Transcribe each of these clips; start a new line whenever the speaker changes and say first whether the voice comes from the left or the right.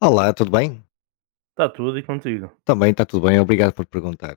left: Olá, tudo bem?
right: Está tudo e contigo?
left: Também está tudo bem, obrigado por perguntar.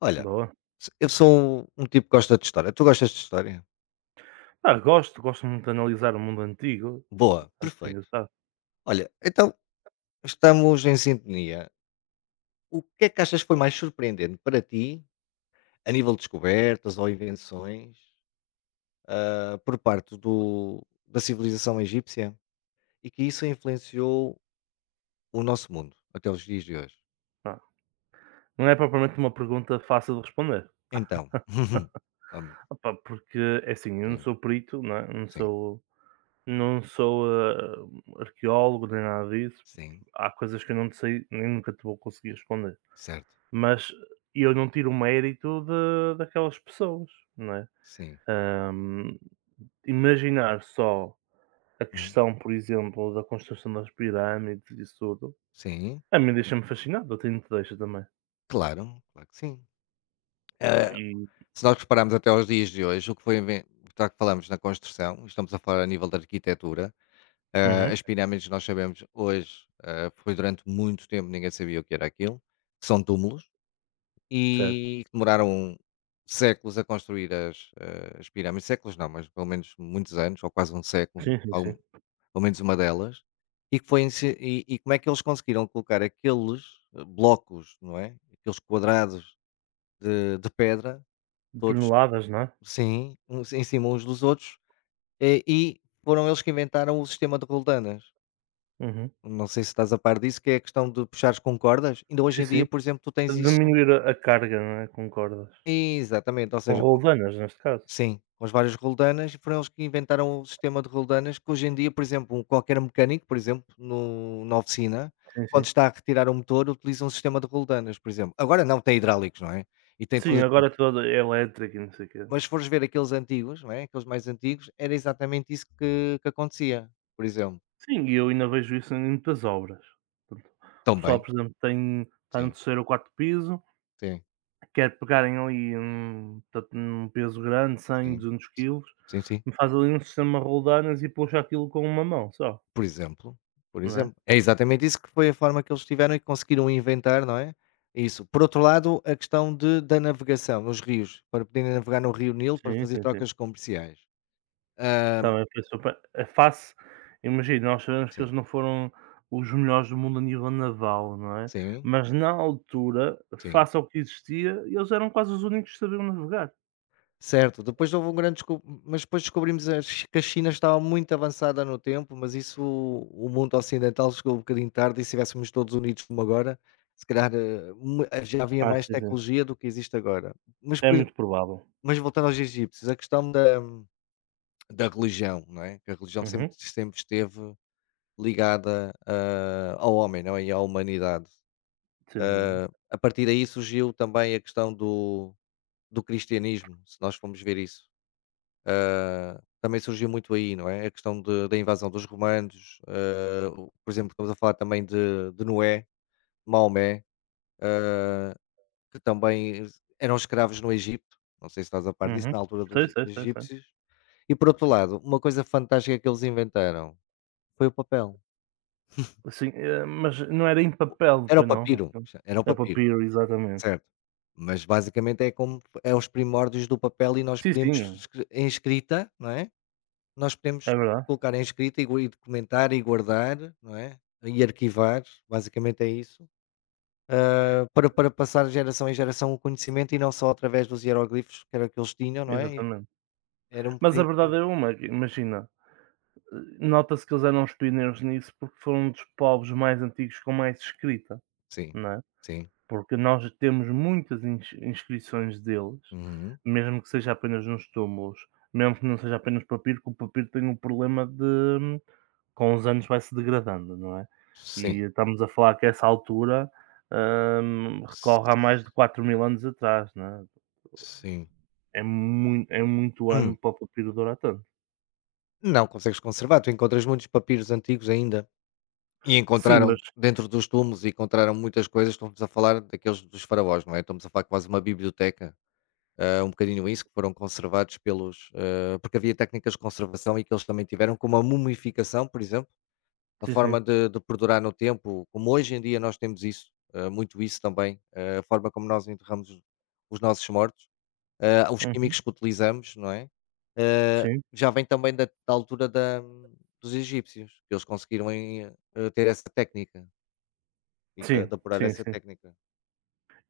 left: Olha,
right: Boa.
left: eu sou um tipo que gosta de história. Tu gostas de história?
right: Ah, gosto, gosto muito de analisar o mundo antigo,
left: Boa,
right: é muito
left: perfeito.
right: engraçado.
left: Olha, então estamos em sintonia. O que é que achas que foi mais surpreendente para ti, a nível de descobertas ou invenções, por parte do, da civilização egípcia e que isso influenciou o nosso mundo até os dias de hoje?
right: Pá, não é propriamente uma pergunta fácil de responder.
left: Então, vamos,
right: Opa, porque é assim, eu não
left: sim,
right: sou perito, não é, não
left: sim,
right: sou não sou, arqueólogo nem nada disso.
left: sim,
right: Há coisas que eu não te sei, nem nunca te vou conseguir responder.
left: certo,
right: Mas eu não tiro o mérito de daquelas pessoas, não é?
left: sim,
right: Hum, Imaginar só a
left: hum,
right: questão, por exemplo, da construção das pirâmides e isso tudo.
left: sim.
right: A mim deixa-me fascinado, a ti não te deixa também.
left: Claro, claro que sim.
right: Pá,
left: Eh,
right: e
left: Se nós repararmos até aos dias de hoje, o que foi inven já que falamos na construção, estamos a falar a nível da arquitetura,
right: uhum,
left: as pirâmides nós sabemos hoje, foi durante muito tempo ninguém sabia o que era aquilo, são túmulos
right: certo.
left: e demoraram séculos a construir as pirâmides, séculos não, mas pelo menos muitos anos, ou quase um século,
right: Sim, sim, sim.
left: pelo menos uma delas, e, que foi, e como é que eles conseguiram colocar aqueles blocos, não é? Aqueles quadrados de pedra todos.
right: Toneladas, não é?
left: Sim, uns em cima uns dos outros, e foram eles que inventaram o sistema de roldanas.
right: Uhum.
left: Não sei se estás a par disso, que é a questão de puxares com cordas. Ainda
right: Sim,
left: hoje em
right: sim.
left: dia, por exemplo, tu tens isso
right: Diminuir a carga, não é, com cordas.
left: exatamente, ou
right: Com
left: seja, co
right: roldanas, neste caso.
left: sim, com as várias roldanas, e foram eles que inventaram o sistema de roldanas, que hoje em dia, por exemplo, qualquer mecânico, por exemplo, no na oficina,
right: Sim, sim.
left: quando está a retirar um motor, utiliza um sistema de roldanas, por exemplo. Agora não, tem hidráulicos, não é? E tem
right: Sim,
left: tudo.
right: agora toda é toda elétrica e não sei o quê.
left: Mas se fores ver aqueles antigos, não é, aqueles mais antigos, era exatamente isso que acontecia, por exemplo.
right: Sim, e eu ainda vejo isso em muitas obras. Portanto, o pessoal,
left: Também,
right: por exemplo, tem está no
left: sim,
right: terceiro º ou 4 piso,
left: sim,
right: quer pegarem ali, portanto, num peso grande, 100,
left: sim,
right: 200 kg,
left: sim, sim,
right: faz ali um sistema de roldanas e puxa aquilo com uma mão só,
left: por exemplo, por
right: não é?
left: exemplo. É exatamente isso que foi a forma que eles tiveram e conseguiram inventar, não é, isso. Por outro lado, a questão de da navegação nos rios, para poderem navegar no rio Nilo para
right: Sim,
left: fazer
right: sim, sim.
left: trocas comerciais. Hã,
right: Também foi super eh, face imagina, nós sabemos que eles
left: sim,
right: não foram os melhores do mundo a nível naval, não é?
left: sim,
right: Mas na altura,
left: sim.
right: face ao que existia, eles eram quase os únicos que sabiam navegar.
left: Certo, depois houve um grande desco mas depois descobrimos as que a China estava muito avançada no tempo, mas isso o mundo ocidental chegou um bocadinho tarde e se estivéssemos todos unidos como agora, se calhar, eh, mu já havia
right: Ah,
left: mais
right: sim, sim.
left: tecnologia do que existe agora. Mas
right: É
left: por exe
right: muito provável.
left: mas voltando aos egípcios, a questão da religião, não é, que a religião sempre
right: Uhum,
left: sempre esteve ligada, ao homem, não é, e à humanidade.
right: sem dúvida.
left: A partir daí surgiu também a questão do cristianismo, se nós formos ver isso. Ah, também surgiu muito aí, não é? A questão da invasão dos romanos, por exemplo, estamos a falar também de Noé, Maomé, que também eram escravos no Egito, não sei se estás a par disso,
right: Uhum.
left: na altura
right: Sei,
left: dos
right: sei, sei, sei.
left: egípcios. E por outro lado, uma coisa fantástica que eles inventaram foi o papel.
right: Sim, mas não era em papel,
left: Era o
right: pois não?
left: papiro, era o
right: É
left: papiro,
right: papiro, exatamente.
left: certo? Mas basicamente é como é os primórdios do papel e nós
right: Sim,
left: podemos
right: sim,
left: em escrita, não é? Nós
right: é
left: podemos
right: verdade,
left: colocar em escrita e documentar e guardar, não é, e arquivar, basicamente é isso, para passar de geração em geração o conhecimento e não só através dos hieróglifos, que era o que eles tinham, não é,
right: exatamente.
left: era um
right: Mas a
left: bocadinho por
right: verdade
left: aí.
right: é uma, que imagina, nota-se que eles eram os pioneiros nisso, porque foram um dos povos mais antigos com mais escrita,
left: Sim,
right: não é?
left: sim,
right: Porque nós temos muitas inscrições deles,
left: uhum,
right: mesmo que seja apenas nos túmulos, mesmo que não seja apenas papiro, que o papiro tem um problema de, com os anos, vai se degradando, não é?
left: sim,
right: E estamos a falar que essa altura
left: s
right: recorre a mais de 4000 anos atrás, não é?
left: sim.
right: É muito ano
left: Hum,
right: para o papiro durar tanto.
left: não consegues conservar, tu encontras muitos papiros antigos ainda, e
right: Sim,
left: encontraram
right: mas
left: dentro dos túmulos, e encontraram muitas coisas, estamos a falar daqueles dos faraós, não é, estamos a falar quase uma biblioteca. Um bocadinho isso, que foram conservados pelos. Porque havia técnicas de conservação e que eles também tiveram, como a mumificação, por exemplo, a
right: sim, sim.
left: forma de perdurar no tempo, como hoje em dia nós temos isso, muito isso também, a forma como nós enterramos os nossos mortos, os
right: Uhum,
left: químicos que utilizamos, não é? Eh,
right: sim.
left: Já vem também da altura dos egípcios, que eles conseguiram ter essa técnica e de,
right: Sim,
left: de apurar
right: sim,
left: essa
right: sim.
left: técnica.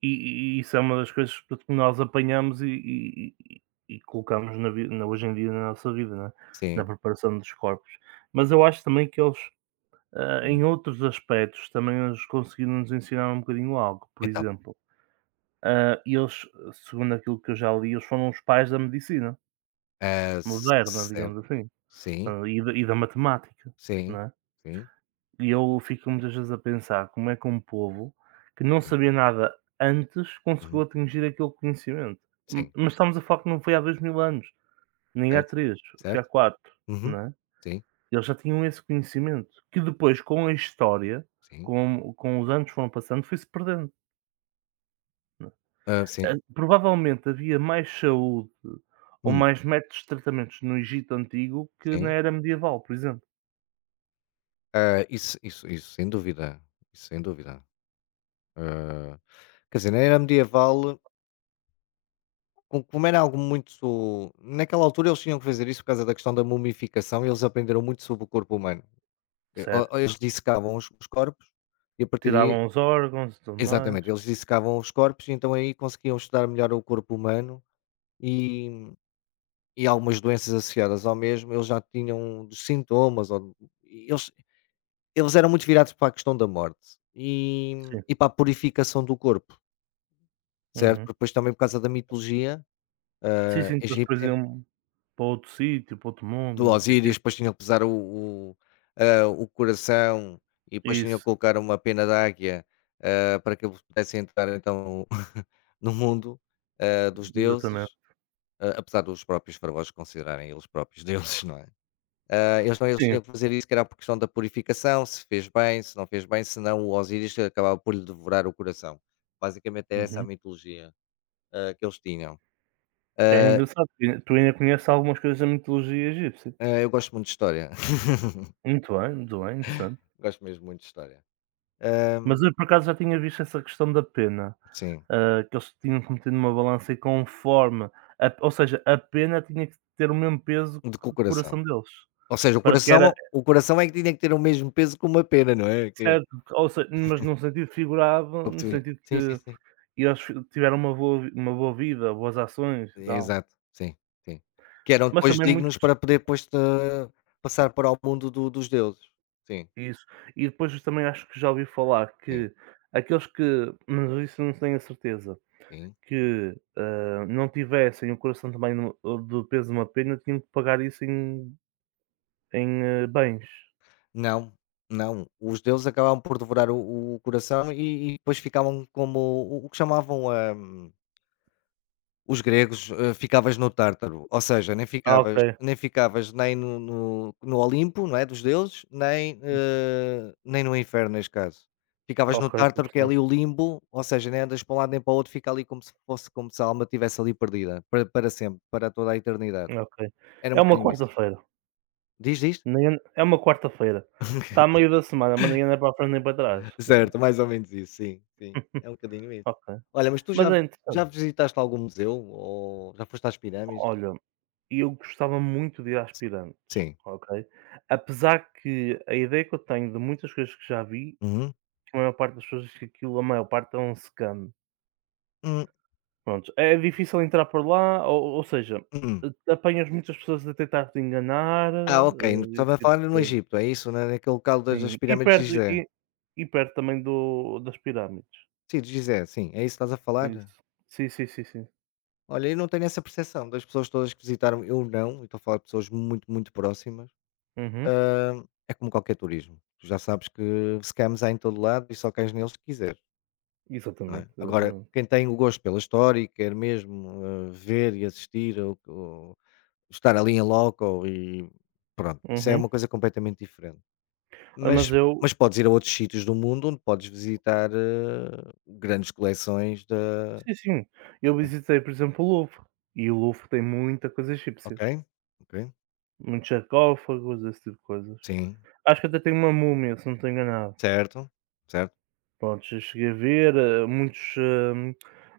right: E isso é uma das coisas que nós apanhamos e colocamos na hoje em dia na nossa vida, não é, na
left: Sim.
right: preparação dos corpos. Mas eu acho também que eles, em
left: Hum.
right: outros aspectos também eles conseguiram nos ensinar um bocadinho algo. Por
left: Então,
right: exemplo, eles, segundo aquilo que eu já li, eles foram os pais da medicina moderna,
left: certo,
right: digamos assim,
left: sim.
right: e da matemática, não
left: Sim,
right: é?
left: sim,
right: E eu fico muitas vezes a pensar como é que um povo que não
left: sim.
right: sabia nada antes conseguiu
left: Uhum.
right: atingir aquele conhecimento. M
left: Sim,
right: mas estamos a falar que não foi há 2000 anos, nem há
left: certo,
right: três, foi há
left: certo.
right: quatro,
left: Uhum.
right: não é?
left: Sim,
right: Eles já tinham esse conhecimento, que depois com a história,
left: sim.
right: com os anos que foram passando, foi-se perdendo. Ah,
left: Sim.
right: provavelmente havia mais saúde ou
left: Hum,
right: mais métodos de tratamentos no Egito antigo que na
left: sim.
right: era medieval, por exemplo.
left: Ah, isso isso isso sem dúvida, isso sem dúvida. Hã, Quer dizer, na era medieval, co como era algo muito naquela altura eles tinham que fazer isso por causa da questão da mumificação e eles aprenderam muito sobre o corpo humano. E ou
right: Certo.
left: ou eles dissecavam os corpos e a partir daí
right: Tiravam os órgãos e tudo mais.
left: exatamente, eles dissecavam os corpos e então aí conseguiam estudar melhor o corpo humano e e algumas doenças associadas ao mesmo, eles já tinham dos sintomas, ou, e eles eram muito virados para a questão da morte e,
right: Sim.
left: e para a purificação do corpo, certo?
right: Uhum.
left: Porque depois também por causa da mitologia
right: Sim, sim, que eles
left: egípcia,
right: depois para outro sítio, para outro mundo
left: do
right: e não sei o quê.
left: Osíris, depois tinham que pesar o, o coração e depois tinham que
right: Isso,
left: colocar uma pena de águia para que eles pudessem entrar então no mundo dos
right: exatamente.
left: deuses, apesar dos próprios faraós considerarem eles próprios deuses, não é? Ah, Eles não eles
right: Sim,
left: tinham que fazer isso, que era por questão da purificação, se fez bem, se não fez bem, senão o Osíris acabava por lhe devorar o coração. Basicamente era essa a
right: uhum.
left: mitologia que eles tinham.
right: É
left: Ah,
right: engraçado, porque tu ainda conheces algumas coisas da mitologia egípcia.
left: ah, eu gosto muito de história,
right: Muito bem, interessante.
left: gosto mesmo muito de história. Ah,
right: Mas eu por acaso já tinha visto essa questão da pena,
left: sim,
right: ah, que eles tinham que meter numa balança, e conforme a, ou seja, a pena tinha que ter o mesmo peso
left: de com
right: que
left: o
right: o
left: coração.
right: coração deles,
left: Ou seja,
right: para que era
left: o coração é que tinha que ter o mesmo peso que uma pena, não é? Que,
right: certo, ou se mas num sentido
left: que
right: figurado,
left: eu
right: no
left: percebi.
right: sentido
left: Sim, sim,
right: que
left: sim.
right: eles tiveram uma uma boa vida, boas ações e tal.
left: Exato, sim, sim. Que eram
right: Mas
left: depois
right: também muito
left: dignos para poder depois passar para o mundo dos deuses. Sim,
right: isso. E depois também acho que já ouvi falar
left: sim,
right: que aqueles que, mas isso não tenho a certeza,
left: sim.
right: que, não tivessem o coração também no do peso de uma pena, tinham que pagar isso em bens.
left: Não, não. Os deuses acabavam por devorar o coração e depois ficavam como o que chamavam, os gregos, "ficavas no Tártaro", ou seja, nem
right: Ah, ok,
left: ficavas nem ficavas nem no Olimpo, não é, dos deuses, nem no inferno neste caso. Ficavas no
right: ok, estou a
left: Tártaro, que é ali
right: perceber.
left: o limbo, ou seja, nem andas para um lado nem para o outro, fica ali como se fosse como se a alma estivesse ali perdida, para sempre, para toda a eternidade.
right: Ok.
left: Era um
right: É uma
left: bocadinho isso.
right: quarta-feira,
left: Diz, diz?
right: nem an é uma quarta-feira. Está a meio da semana, mas ninguém anda para a frente nem para trás. Então,
left: Certo, mais ou menos isso, sim, sim, é um bocadinho isso.
right: ok.
left: Olha, mas tu
right: Mas
left: já
right: é
left: já
right: interessante.
left: visitaste algum museu ou já foste às pirâmides?
right: Olha, e eu gostava muito de ir a Aspirantes,
left: Sim.
right: ok? Apesar que a ideia que eu tenho de muitas coisas que já vi,
left: Uhum.
right: que a maior parte das pessoas diz que aquilo, a maior parte é um scam.
left: Hum,
right: Pronto. É difícil entrar por lá, ou seja,
left: hum.
right: apanhas muitas pessoas a tentar te enganar,
left: Ah, ok,
right: esse
left: estava a
right: tipo
left: falar
right: de
left: no
right: coisa,
left: Egito, é isso? Né, naquele local das
right: sim.
left: das pirâmides de Gizé.
right: E perto também do das pirâmides.
left: Sim, de Gizé, sim, é isso que estás a falar?
right: Isso. Sim, sim, sim, sim.
left: Olha, eu não tenho essa percepção das pessoas todas que visitaram, eu não, e estou a falar de pessoas muito, muito próximas.
right: Uhum.
left: É como qualquer turismo, tu já sabes que scams há em todo lado e só cais neles se quiseres. Não é?
right: Exatamente,
left: Agora,
right: exatamente.
left: quem tem o gosto pela história e quer mesmo, ver e assistir ou estar ali em loco e pronto, isso é
right: Uhum.
left: uma coisa completamente diferente.
right: Ah,
left: Mas
right: mas eu.
left: mas podes ir a outros sítios do mundo onde podes visitar, grandes coleções da
right: Sim, sim. Eu visitei, por exemplo, o Louvre, e o Louvre tem muita coisa egípcia,
left: ok, ok,
right: muitos sarcófagos, esse tipo de coisas.
left: sim,
right: Acho que até tem uma múmia, se não estou enganado.
left: certo, certo,
right: Pronto, já cheguei a ver, muitos,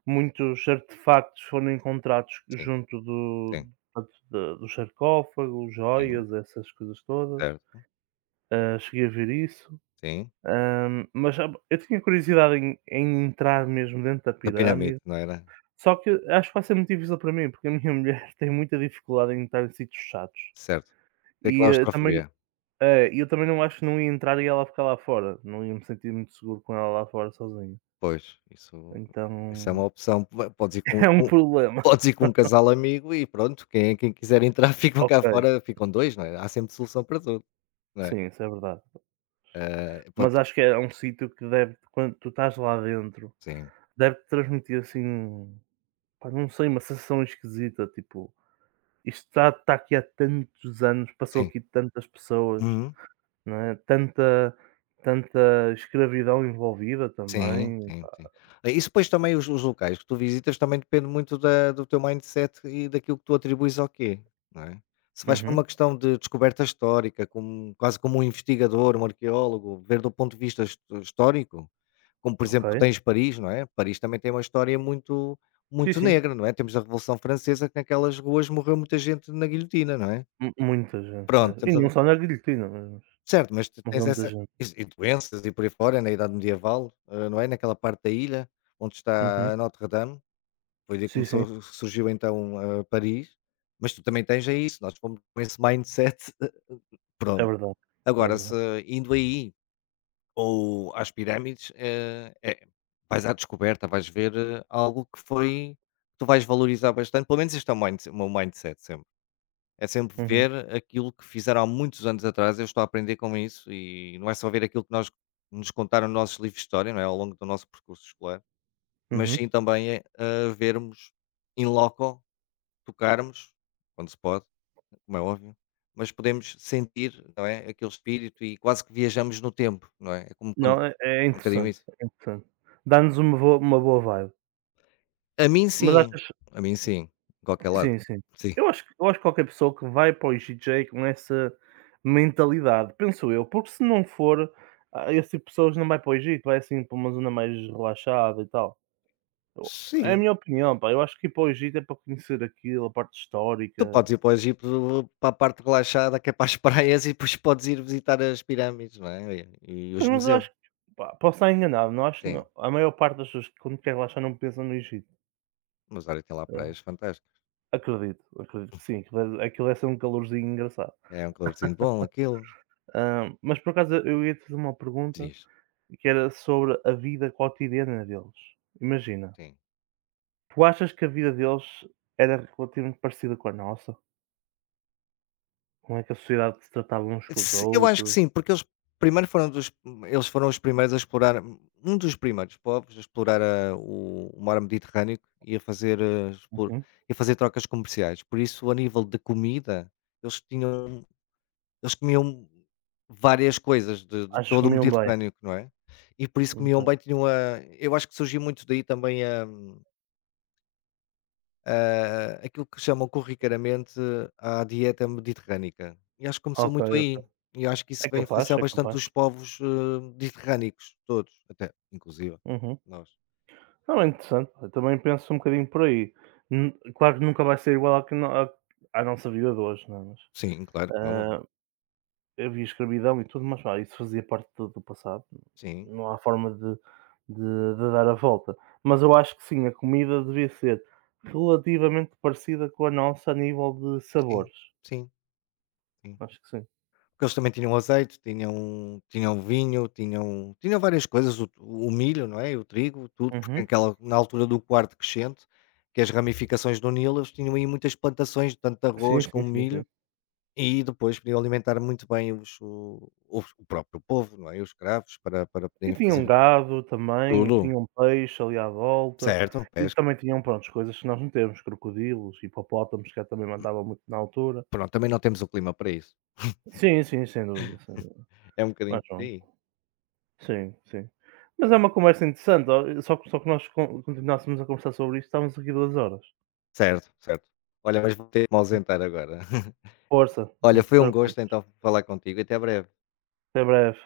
right: muitos artefactos foram encontrados
left: sim,
right: junto do
left: sim,
right: portanto, da dos sarcófagos,
left: sim,
right: joias, essas coisas todas.
left: certo,
right: Ah, cheguei a ver isso,
left: sim.
right: mas sabe, eu tinha curiosidade em entrar mesmo dentro da
left: Da
right: pirâmide.
left: pirâmide, não era?
right: Só que acho que vai ser muito difícil para mim, porque a minha mulher tem muita dificuldade em estar em sítios chatos.
left: Certo. Tem
right: E, também
left: claustrofobia.
right: é, eu também não acho que não ia entrar e ela ficar lá fora. Não ia me sentir muito seguro com ela lá fora sozinho.
left: Pois, isso é
right: Então
left: uma opção. Po podes ir
right: é um
left: com
right: problema.
left: podes ir com um casal amigo e pronto, quem quiser entrar ficam
right: Ok,
left: cá fora, ficam 2 não é? Há sempre solução para tudo, não é?
right: sim, isso é verdade. Mas
left: Podes,
right: acho que é um sítio que deve, quando tu estás lá dentro,
left: sim,
right: deve-te transmitir assim, pá, não sei, uma sensação esquisita, tipo, isto está aqui há tantos anos, passou
left: sim.
right: aqui tantas pessoas.
left: Uhum.
right: Não é? Tanta, tanta escravidão envolvida
left: Sim,
right: também.
left: sim, sim. Isso depois também os locais que tu visitas também depende muito da do teu mindset e daquilo que tu atribuis ao quê, não é? Se vais para
right: Uhum,
left: uma questão de descoberta histórica, como quase como um investigador, um arqueólogo, ver do ponto de vista histórico. Como, por
right: ok.
left: exemplo, tu tens Paris, não é? Paris também tem uma história muito
right: Sim,
left: muito
right: sim.
left: negra, não é? Temos a Revolução Francesa que naquelas ruas morreu muita gente na guilhotina, não é?
right: Mu muita gente
left: Pronto,
right: mesmo. E
left: temos a
right: não só na guilhotina,
left: certo, mas tu
right: mas há
left: tens
right: muita
left: essa
right: gente.
left: is e doenças e por aí fora, na idade medieval, não é? Naquela parte da ilha onde
right: Uhum.
left: está a Notre Dame, foi daí que
right: Sim, sim,
left: começou surgiu então, Paris, mas tu também tens é isso, nós fomos com esse mindset,
right: é
left: pronto.
right: verdade, é
left: Agora se
right: verdade.
left: indo aí ou às pirâmides, é. Vais à descoberta, vais ver, algo que foi que tu vais valorizar bastante, pelo menos este é o meu mindset sempre. É sempre
right: Uhum,
left: ver aquilo que fizeram há muitos anos atrás, eu estou a aprender com isso e não é só ver aquilo que nós nos contaram nos nossos livros de história, não é, ao longo do nosso percurso escolar, mas
right: uhum.
left: sim também é, vermos in loco, tocarmos, quando se pode, como é óbvio, mas podemos sentir, não é, aquele espírito e quase que viajamos no tempo, não é? É como quando é
right: Não, é
left: um bocadinho
right: interessante,
left: isso.
right: é interessante. Dá-nos uma boa vibe.
left: A mim
right: Mas
left: sim,
right: achas,
left: a mim sim, qualquer lado.
right: sim, sim.
left: Sim,
right: Eu acho que qualquer pessoa que vai para o IGJ com essa mentalidade, penso eu, porque se não for, ah, esse tipo de pessoas não vai para o Egito, vai assim para uma zona mais relaxada e tal. Eu É a
left: sim,
right: minha opinião, pá, eu acho que ir para o Egito é para conhecer aquilo, a parte
left: tu
right: histórica.
left: podes ir para o Egito para a parte relaxada que é para as praias e depois podes ir visitar as pirâmides, não é? E
right: Pois,
left: os
right: mas eu
left: museus.
right: acho que, pá, posso estar enganado, não acho, não,
left: Sim,
right: a maior parte das pessoas, que quando quer relaxar, não pensam no Egito.
left: mas olha, tem lá
right: Ah,
left: praias fantásticas.
right: acredito, acredito que sim, aquilo deve ser um calorzinho engraçado.
left: É um calorzinho bom aquilo.
right: Ah, mas por acaso eu ia-te fazer uma pergunta,
left: Diz,
right: que era sobre a vida quotidiana deles. Imagina,
left: sim.
right: tu achas que a vida deles era relativamente parecida com a nossa? Como é que a sociedade se tratava uns com os
left: Eu acho que
right: outros?
left: sim, porque primeiro foram dos, eles foram os primeiros a explorar, um dos primeiros povos a explorar o mar Mediterrâneo e a fazer, ah, expor-
right: Uhum.
left: e a fazer trocas comerciais. Por isso, a nível de comida, eles tinham eles comiam várias coisas de
right: Achas que
left: todo o
right: comiam bem?
left: Mediterrâneo, não é? E por isso comiam bem,
right: Ok,
left: tinham a eu acho que surgiu muito daí também a aquilo que chamam corriqueiramente a dieta mediterrânica. E acho que começou
right: ok,
left: muito
right: ok.
left: aí, e acho que isso
right: É
left: vai
right: capaz,
left: influenciar
right: é
left: bastante
right: capaz.
left: os povos, mediterrânicos todos, até inclusive
right: Uhum.
left: nós.
right: Não, é interessante. Eu também penso um bocadinho por aí. Claro que nunca vai ser igual à que no à nossa vida de hoje, não é, mas,
left: Sim, claro, como é óbvio.
right: ah, havia escravidão e tudo, mas vá, isso fazia parte do passado.
left: Sim,
right: Não há forma de dar a volta. Mas eu acho que sim, a comida devia ser relativamente parecida com a nossa a nível de
left: sim,
right: sabores.
left: sim, sim.
right: Acho que sim.
left: Porque eles também tinham azeite, tinham vinho, tinham várias coisas, o milho, não é, o trigo, tudo, porque
right: Uhum.
left: aquela na altura do quarto crescente, que é as ramificações do Nilo, eles tinham aí muitas plantações, tanto de
right: Sim,
left: arroz
right: sim,
left: como
right: sim, sim.
left: milho, e depois podiam alimentar muito bem os o próprio povo, não é, os escravos para
right: E
left: poderem
right: tinham
left: fazer
right: gado também, e
left: tudo,
right: tinham peixe ali à volta,
left: certo,
right: e
left: pesca.
right: também tinham, prontos, coisas que nós não temos, crocodilos, hipopótamos, que eu também mandava muito na altura.
left: Pronto, também não temos o clima para isso.
right: Sim, sim, sem dúvida, sem dúvida.
left: É um bocadinho
right: Mais
left: por
right: vale.
left: aí.
right: Sim, sim. Mas é uma conversa interessante, ó, e só que nós continuássemos a conversar sobre isto, estávamos aqui 2 horas.
left: Certo, certo. Olha, mas vou ter que me ausentar agora.
right: Força, não
left: Olha,
right: te
left: foi um gosto
right: preocupes,
left: então falar contigo, até breve.
right: até breve.